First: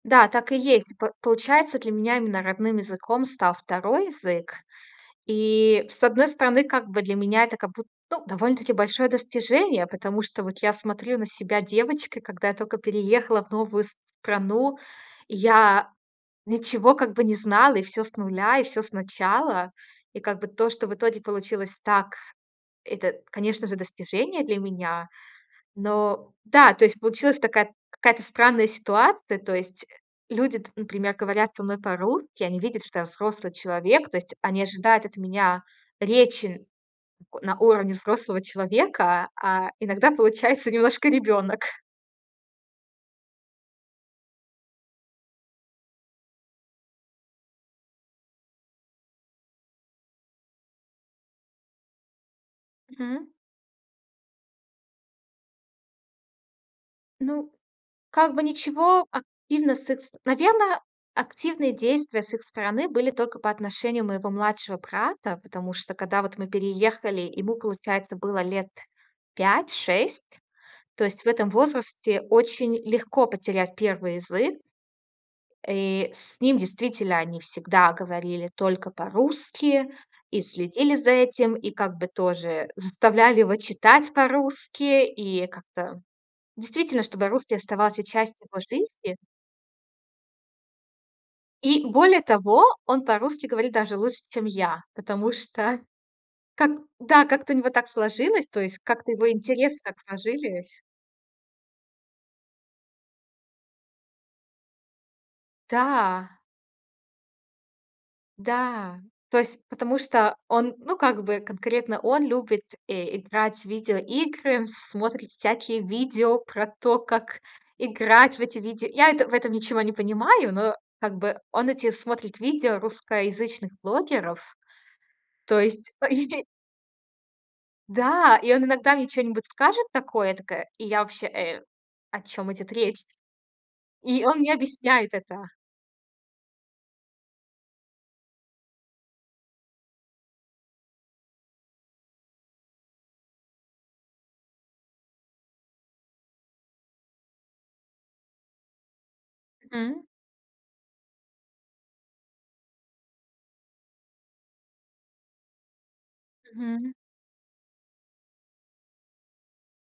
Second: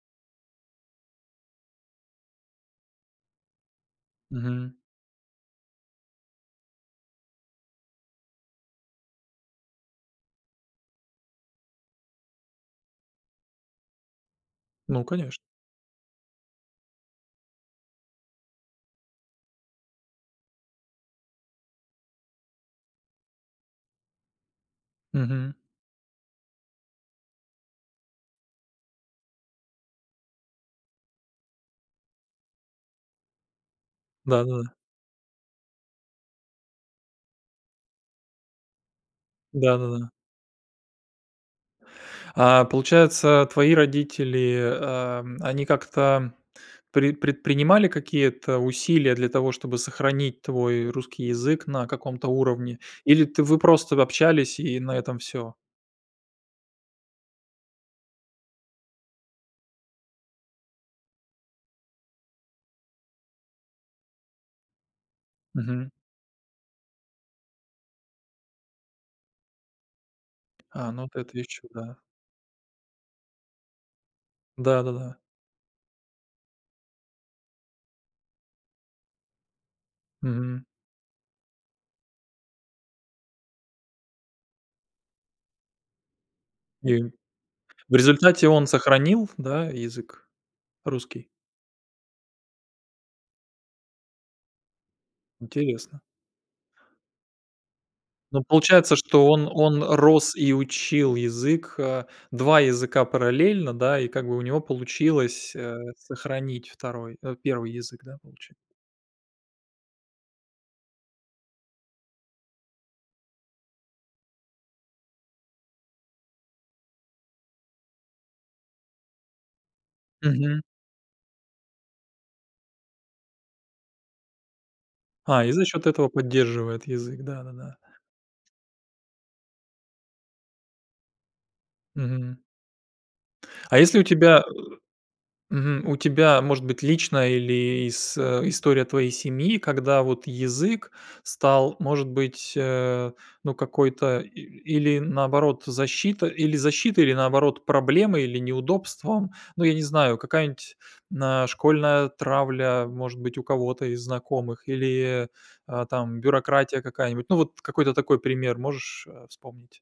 Да, так и есть. П получается, для меня именно родным языком стал второй язык. Мгм. И с одной стороны, как бы для меня это как бу ну, довольно-таки большое достижение. Потому что вот я смотрю на себя девочкой, когда я только переехала в новую страну. Ну конечно. Я ничего как бы не знала, и всё с нуля, и всё сначала. И как бы то, что в итоге получилось так, это, конечно же, достижение для меня. Мгм. Но да, то есть получилась такая какая-то странная ситуация. То есть, э, люди, т например, говорят со мной по-русски. Они видят, что я взрослый человек. То есть они Да-да-да. ожидают от меня речи на у уровне взрослого человека. А Да-да-да. иногда получается немножко ребёнок. А получается, твои родители, ам, они как-то пред предпринимали какие-то усилия для того, чтобы сохранить твой русский язык на каком-то уровне, или Мгм. ты вы просто общались, и на этом всё? Ну, как бы ничего активно с их ст Наверное, активные действия с их стороны были только по отношению моего младшего брата. Потому Мгм. что, когда вот мы переехали, ему, получается, было лет 5-6. А, То ну,, есть в этом [unintelligible] да. возрасте очень легко потерять первый язык. Да-да-да. И с ним действительно они всегда говорили только по-русски, и Мгм. следили за этим, и как бы тоже заставляли его читать по-русски. И как-то, И, действительно, м, чтобы русский в оставался частью результате его он жизни. сохранил, да, язык русский? И более того, он по-русски говорит даже лучше, чем я, потому что Интересно. как, да, как-то у него так Ну, сложилось. То есть получается, как-то что его он интерес он так рос и сложились. учил язык, а, 2 языка параллельно, да, и, как бы, у него получилось, э, Да. сохранить второй, э, первый язык, да, получа Да. То есть потому что он, ну, как бы, конкретно он любит, э, играть в видеоигры, смотрит всякие видео про то, как играть в эти видео Я это в этом ничего не понимаю, Мгм. но, как бы, он эти смотрит видео русскоязычных блогеров. А, и То за счёт есть. этого [unintelligible] поддерживает язык. Да-да-да. Да, и он иногда мне чё-нибудь скажет такое, я такая: "И я вообще, э, о Мгм. чём идёт речь?" А если у И он тебя мне объясняет это. э, мгм. У тебя может быть личная или с э, история твоей семьи, когда вот язык стал, может быть, а, ну, какой-то, э, или, наоборот, защита, или защитой, или, наоборот, проблемой, или неудобством? Ну, я не Мгм. знаю, какая-нибудь на школьная травля, может быть, у кого-то из знакомых, или, а там, бюрократия Мгм. какая-нибудь. Ну, вот какой-то такой пример можешь, э, вспомнить?